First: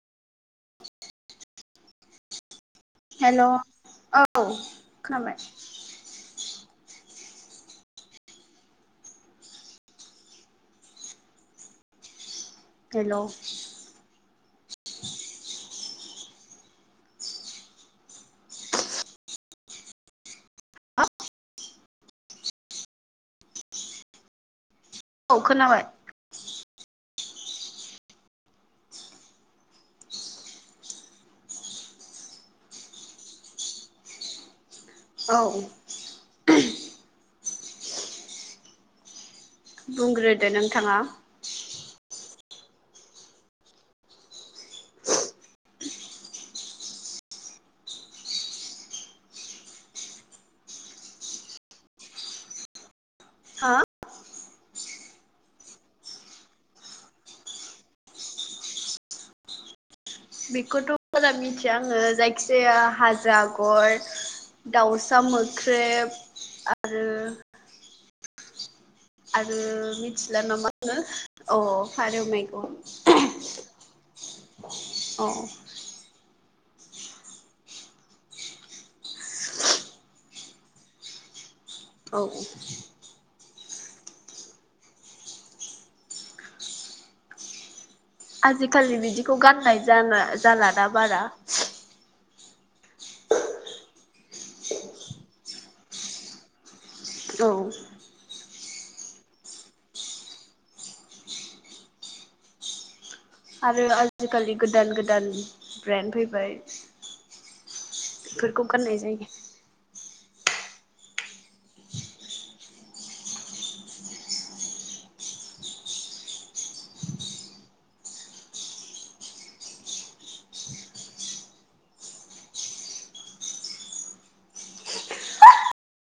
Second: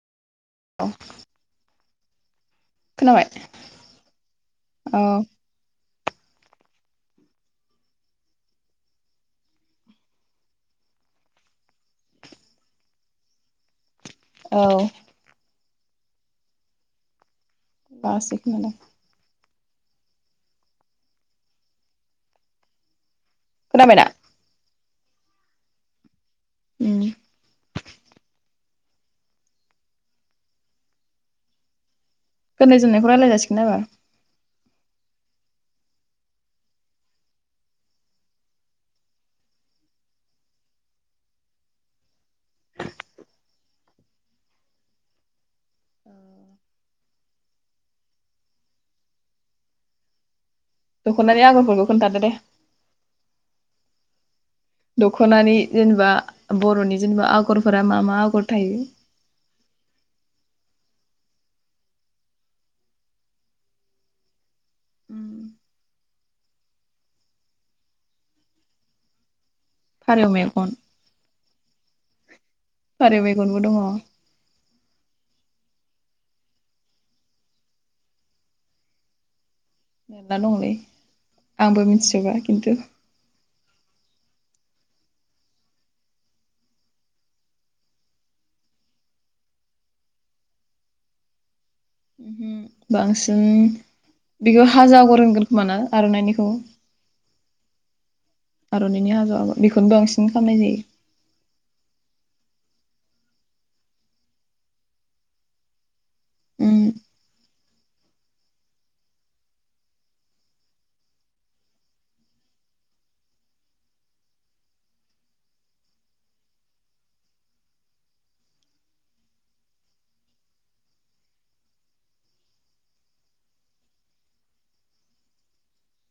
औ खोनाबाय हेल' औ औ खोनाबाय हेल' औ दासो खोनादों खोनाबाय दा औ खोनाबाय उम गाननाय जोमनायखौ रायलायज जासिगोन आरो औ औ बुंग्रोदो नोंथाङा औ दख'नानि आगरफोरखौ खोन्थादो दे हो दख'नानि जेनेबा बर'नि जेनेबा आगरफोरा मा मा आगर थायो। बेखौथ' बारा मिथिया आङो जायखि जाया हाजो आगर दाउसा मोख्रेब आरो आरो फारौ मिथिला मेगन नामा आङो अ फारौ मेगन फारौ मेगनबो दङ। औ मेरना दंलै आंबो औ मिथिजोबा खिन्थु आजिखालि बिदिखौ गाननाय जाना जाला दा बारा उमहो बांसिन बेखौ हाजो आगर होनगोन खोमा ना आर'नाइनिखौ औ आर'नाइनि हाजो आगर बेखौ बांसिन खालामनाय जायो। आरो आजिखालि गोदान गोदान ब्रेन्ड फैबाय। उम बेफोरखौ गाननाय जायो